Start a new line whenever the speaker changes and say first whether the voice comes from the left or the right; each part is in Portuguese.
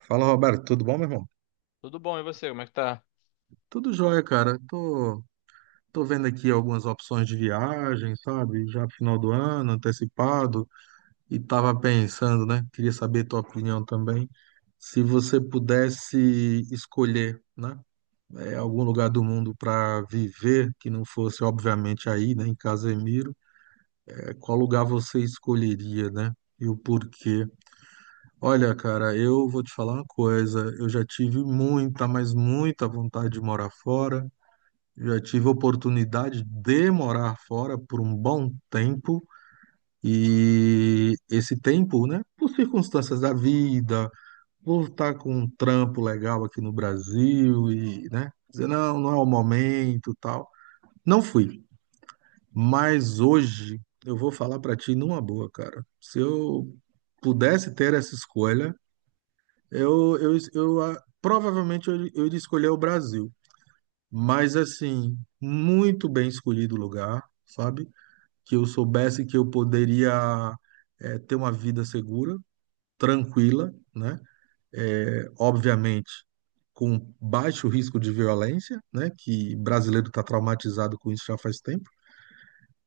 right: Fala, Roberto, tudo bom, meu irmão?
left: Tudo bom, e você? Como é que tá?
right: Tudo jóia, cara. Tô vendo aqui algumas opções de viagem, sabe? Já pro final do ano, antecipado, e tava pensando, né? Queria saber tua opinião também. Se você pudesse escolher, né? Algum lugar do mundo para viver, que não fosse, obviamente, aí, né? Em Casemiro, qual lugar você escolheria, né? E o porquê? Olha, cara, eu vou te falar uma coisa. Eu já tive muita, mas muita vontade de morar fora. Já tive oportunidade de morar fora por um bom tempo. E esse tempo, né, por circunstâncias da vida, por estar com um trampo legal aqui no Brasil e, né, dizer, não, não é o momento, tal. Não fui. Mas hoje eu vou falar pra ti numa boa, cara. Se eu pudesse ter essa escolha, provavelmente eu iria escolher o Brasil, mas assim, muito bem escolhido o lugar, sabe? Que eu soubesse que eu poderia ter uma vida segura, tranquila, né? Obviamente, com baixo risco de violência, né? Que brasileiro está traumatizado com isso já faz tempo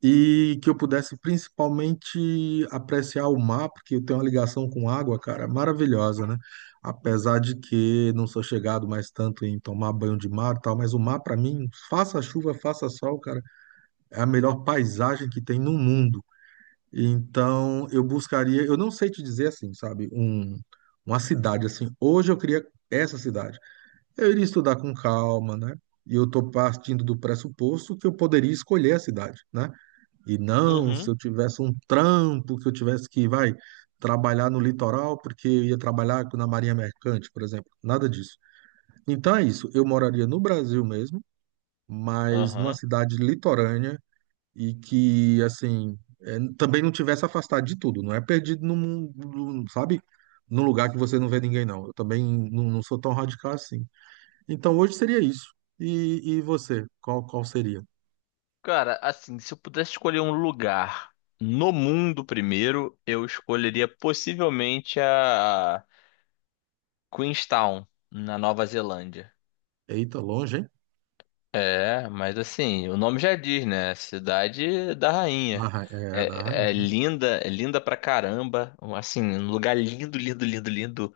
right: e que eu pudesse principalmente apreciar o mar, porque eu tenho uma ligação com água, cara, maravilhosa, né? Apesar de que não sou chegado mais tanto em tomar banho de mar e tal, mas o mar, para mim, faça chuva, faça sol, cara, é a melhor paisagem que tem no mundo. Então, eu buscaria, eu não sei te dizer assim, sabe, um, uma cidade assim. Hoje eu queria essa cidade. Eu iria estudar com calma, né? E eu estou partindo do pressuposto que eu poderia escolher a cidade, né? E não, se
left: Uhum,
right: eu tivesse um trampo, que eu tivesse que, vai, trabalhar no litoral, porque eu ia trabalhar na Marinha Mercante, por exemplo. Nada disso. Então é isso. Eu moraria no Brasil mesmo, mas numa
left: aham.
right: cidade litorânea e que, assim, é, também não tivesse afastado de tudo. Não é perdido num, sabe? Num lugar que você não vê ninguém, não. Eu também não sou tão radical assim. Então hoje seria isso. E você? Qual seria?
left: Cara, assim, se eu pudesse escolher um lugar no mundo primeiro, eu escolheria possivelmente a Queenstown, na Nova Zelândia.
right: Eita, longe, hein?
left: É, mas assim, o nome já diz, né? Cidade da
right: Da,
left: rainha.
right: é, da
left: É,
right: rainha. Né?
left: é linda pra caramba. Assim, um lugar lindo, lindo, lindo, lindo.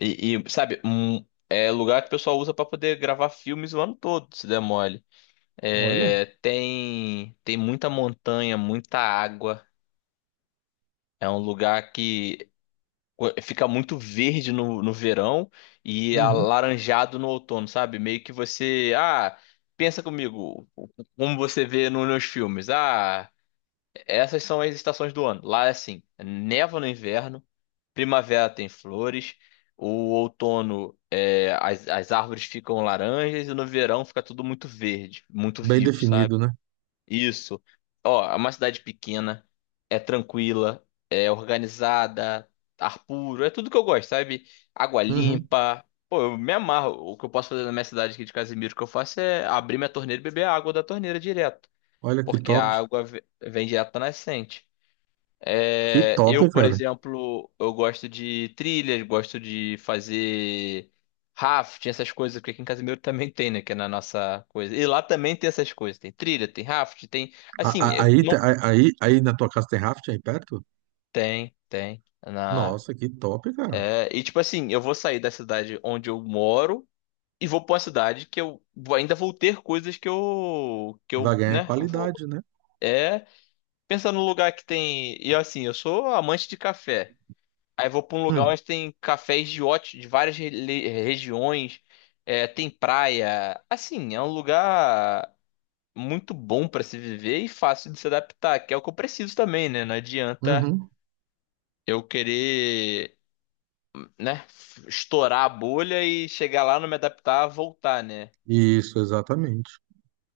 left: E, e, sabe, um, é lugar que o pessoal usa pra poder gravar filmes o ano todo, se der mole.
right: Olha.
left: É, tem muita montanha, muita água. É um lugar que fica muito verde no verão e
right: Uhum.
left: alaranjado no outono, sabe? Meio que você. Pensa comigo, como você vê nos filmes. Ah, essas são as estações do ano. Lá é assim: neva no inverno, primavera tem flores, o outono. É, as árvores ficam laranjas e no verão fica tudo muito verde, muito
right: Bem
left: vivo, sabe?
right: definido, né?
left: Isso. Ó, é uma cidade pequena, é tranquila, é organizada, ar puro, é tudo que eu gosto, sabe? Água
right: Uhum.
left: limpa. Pô, eu me amarro. O que eu posso fazer na minha cidade aqui de Casimiro, que eu faço é abrir minha torneira e beber a água da torneira direto,
right: Olha que
left: porque a
right: top.
left: água vem direto da nascente.
right: Que
left: É,
right: top,
left: eu, por
right: cara.
left: exemplo, eu gosto de trilhas, gosto de fazer rafting, essas coisas, porque aqui em Casimiro também tem, né? Que é na nossa coisa. E lá também tem essas coisas. Tem trilha, tem rafting, tem. Assim, eu
right: Aí,
left: não.
right: aí, aí, na tua casa tem rafting aí perto?
left: Tem, tem. Na...
right: Nossa, que top, cara.
left: É, e tipo assim, eu vou sair da cidade onde eu moro e vou pra uma cidade que ainda vou ter coisas que eu. Que
right: Vai
left: eu,
right: ganhar
left: né? Vou.
right: qualidade, né?
left: É. Pensar no lugar que tem. E assim, eu sou amante de café. Aí vou pra um lugar
right: Hum.
left: onde tem cafés de de várias regiões, é, tem praia. Assim, é um lugar muito bom pra se viver e fácil de se adaptar, que é o que eu preciso também, né? Não adianta
right: Uhum.
left: eu querer, né, estourar a bolha e chegar lá, não me adaptar, voltar, né?
right: Isso, exatamente.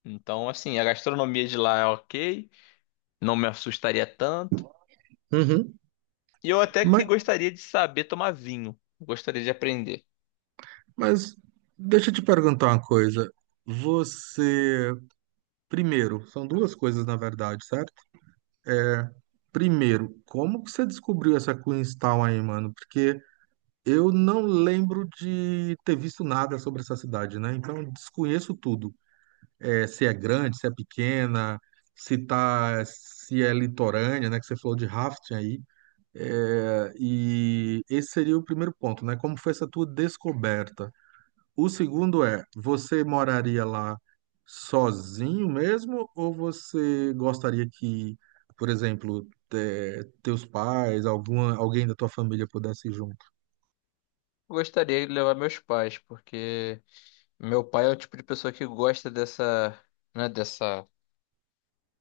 left: Então, assim, a gastronomia de lá é ok, não me assustaria tanto.
right: Uhum.
left: E eu até que
right: Mas,
left: gostaria de saber tomar vinho, gostaria de aprender.
right: mas deixa eu te perguntar uma coisa. Você, primeiro, são duas coisas na verdade, certo? Primeiro, como que você descobriu essa Queenstown aí, mano? Eu não lembro de ter visto nada sobre essa cidade, né? Então eu desconheço tudo. É, se é grande, se é pequena, se tá, se é litorânea, né? Que você falou de rafting aí. É, e esse seria o primeiro ponto, né? Como foi essa tua descoberta? O segundo é, você moraria lá sozinho mesmo ou você gostaria que, por exemplo, teus pais, alguma, alguém da tua família pudesse ir junto?
left: Gostaria de levar meus pais, porque meu pai é o tipo de pessoa que gosta dessa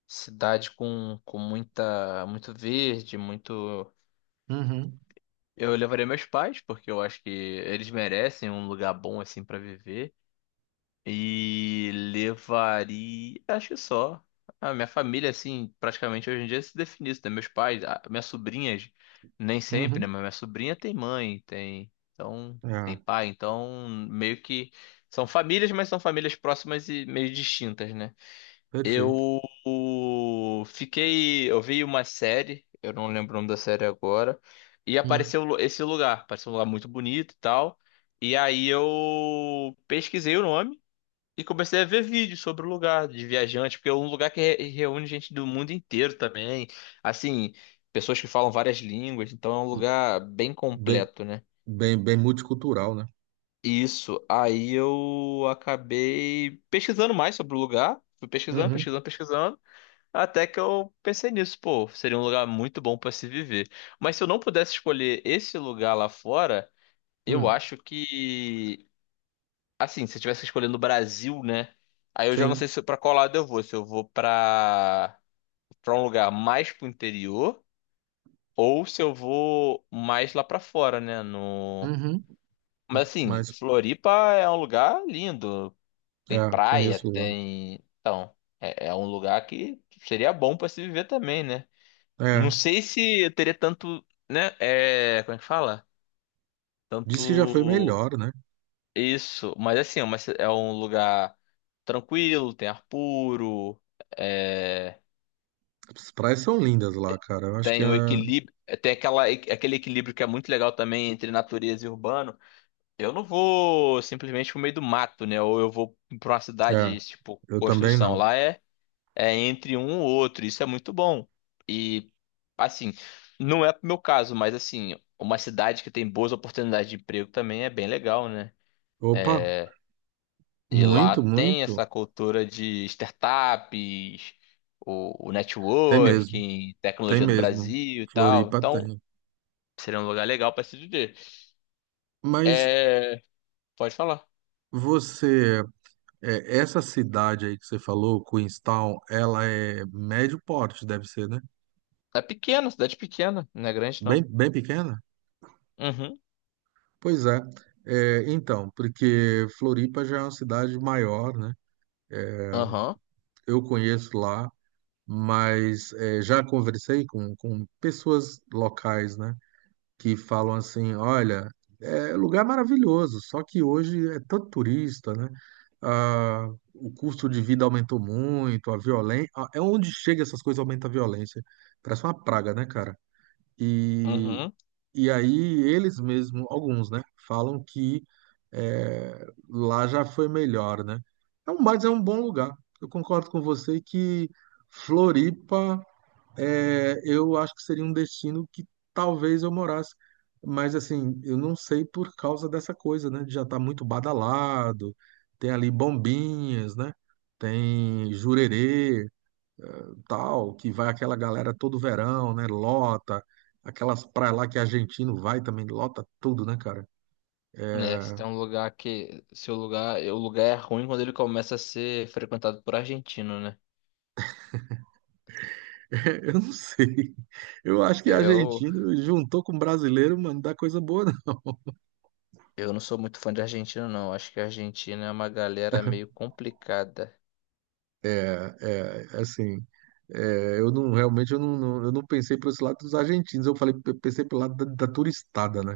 left: cidade com muita, muito verde, muito.
right: Uhum,
left: Eu levaria meus pais, porque eu acho que eles merecem um lugar bom assim pra viver. E levaria, acho que só. A minha família, assim, praticamente hoje em dia se define isso, né? Meus pais, minhas sobrinhas, nem sempre,
right: uhum.
left: né? Mas minha sobrinha tem mãe, tem. Então, tem
right: Ah,
left: pai, então meio que. São famílias, mas são famílias próximas e meio distintas, né?
right: perfeito.
left: Eu fiquei. Eu vi uma série, eu não lembro o nome da série agora, e
right: Hum,
left: apareceu esse lugar. Apareceu um lugar muito bonito e tal. E aí eu pesquisei o nome e comecei a ver vídeos sobre o lugar de viajante, porque é um lugar que reúne gente do mundo inteiro também. Assim, pessoas que falam várias línguas, então é um
right: hum.
left: lugar bem
right: Bem,
left: completo, né?
right: bem multicultural, né?
left: Isso, aí eu acabei pesquisando mais sobre o lugar. Fui pesquisando,
right: Uhum,
left: pesquisando, pesquisando. Até que eu pensei nisso, pô, seria um lugar muito bom pra se viver. Mas se eu não pudesse escolher esse lugar lá fora, eu
right: hum,
left: acho que, assim, se eu tivesse escolhendo o Brasil, né? Aí eu já não sei
right: sim.
left: se para qual lado eu vou, se eu vou pra para um lugar mais pro interior ou se eu vou mais lá pra fora, né, no.
right: Uhum,
left: Mas
right: hum.
left: assim,
right: Mas,
left: Floripa é um lugar lindo, tem
right: é,
left: praia,
right: conheço lá.
left: tem, então, é, é um lugar que seria bom pra se viver também, né? Não
right: É,
left: sei se eu teria tanto, né? É, como é que fala? Tanto
right: diz que já foi melhor, né?
left: isso, mas assim, é uma é um lugar tranquilo, tem ar puro, é,
right: As praias são lindas lá, cara. Eu acho que é,
left: tem um equilíbrio, é, tem aquele equilíbrio que é muito legal também entre natureza e urbano. Eu não vou simplesmente pro meio do mato, né? Ou eu vou pra uma
right: é,
left: cidade, tipo,
right: eu também
left: construção.
right: não.
left: Lá é, é, entre um ou outro. Isso é muito bom. E, assim, não é pro meu caso, mas, assim, uma cidade que tem boas oportunidades de emprego também é bem legal, né?
right: Opa,
left: E lá
right: muito,
left: tem
right: muito.
left: essa cultura de startups, o
right: Tem mesmo,
left: networking,
right: tem
left: tecnologia do
right: mesmo.
left: Brasil e tal.
right: Floripa
left: Então,
right: tem.
left: seria um lugar legal para se viver.
right: Mas
left: É, pode falar.
right: você, é, essa cidade aí que você falou, Queenstown, ela é médio porte, deve ser, né?
left: É pequena, cidade pequena, não é grande, não.
right: Bem pequena?
left: Uhum,
right: Pois é. É, então, porque Floripa já é uma cidade maior, né?
left: aham,
right: Eu conheço lá, mas é, já conversei com pessoas locais, né? Que falam assim, olha, é lugar maravilhoso, só que hoje é tanto turista, né? Ah, o custo de vida aumentou muito, a violência... É onde chega essas coisas, aumenta a violência. Parece uma praga, né, cara? E
left: uhum.
right: e aí eles mesmos, alguns, né, falam que é, lá já foi melhor, né? Mas é um bom lugar. Eu concordo com você que Floripa, é, eu acho que seria um destino que talvez eu morasse. Mas assim, eu não sei por causa dessa coisa, né? De já tá muito badalado, tem ali Bombinhas, né? Tem Jurerê, tal, que vai aquela galera todo verão, né? Lota, aquelas praias lá que argentino vai também, lota tudo, né, cara?
left: É, se tem um lugar que. Se o lugar. O lugar é ruim quando ele começa a ser frequentado por argentino, né?
right: Eu não sei. Eu acho que
left: Eu,
right: argentino juntou com brasileiro, mano, não dá coisa boa, não.
left: eu não sou muito fã de argentino, não. Acho que a Argentina é uma galera meio complicada.
right: Assim, é, eu não realmente eu eu não pensei por esse lado dos argentinos, eu falei, eu pensei pelo lado da turistada, né?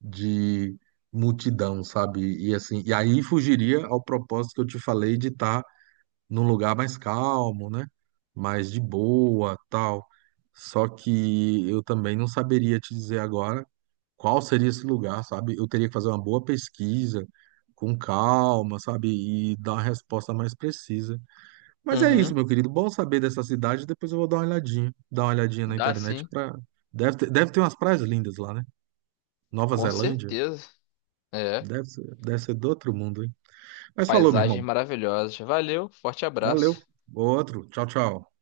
right: De multidão, sabe? E assim, e aí fugiria ao propósito que eu te falei de estar num lugar mais calmo, né? Mais de boa, tal. Só que eu também não saberia te dizer agora qual seria esse lugar, sabe? Eu teria que fazer uma boa pesquisa, com calma, sabe? E dar uma resposta mais precisa. Mas é isso,
left: Uhum,
right: meu querido. Bom saber dessa cidade. Depois eu vou dar uma olhadinha na
left: dá
right: internet
left: sim,
right: para deve ter umas praias lindas lá, né? Nova
left: com
right: Zelândia.
left: certeza. É,
right: Deve ser do outro mundo, hein? Mas falou, meu
left: paisagens
right: irmão.
left: maravilhosas. Valeu, forte
right: Valeu.
left: abraço.
right: Outro. Tchau, tchau.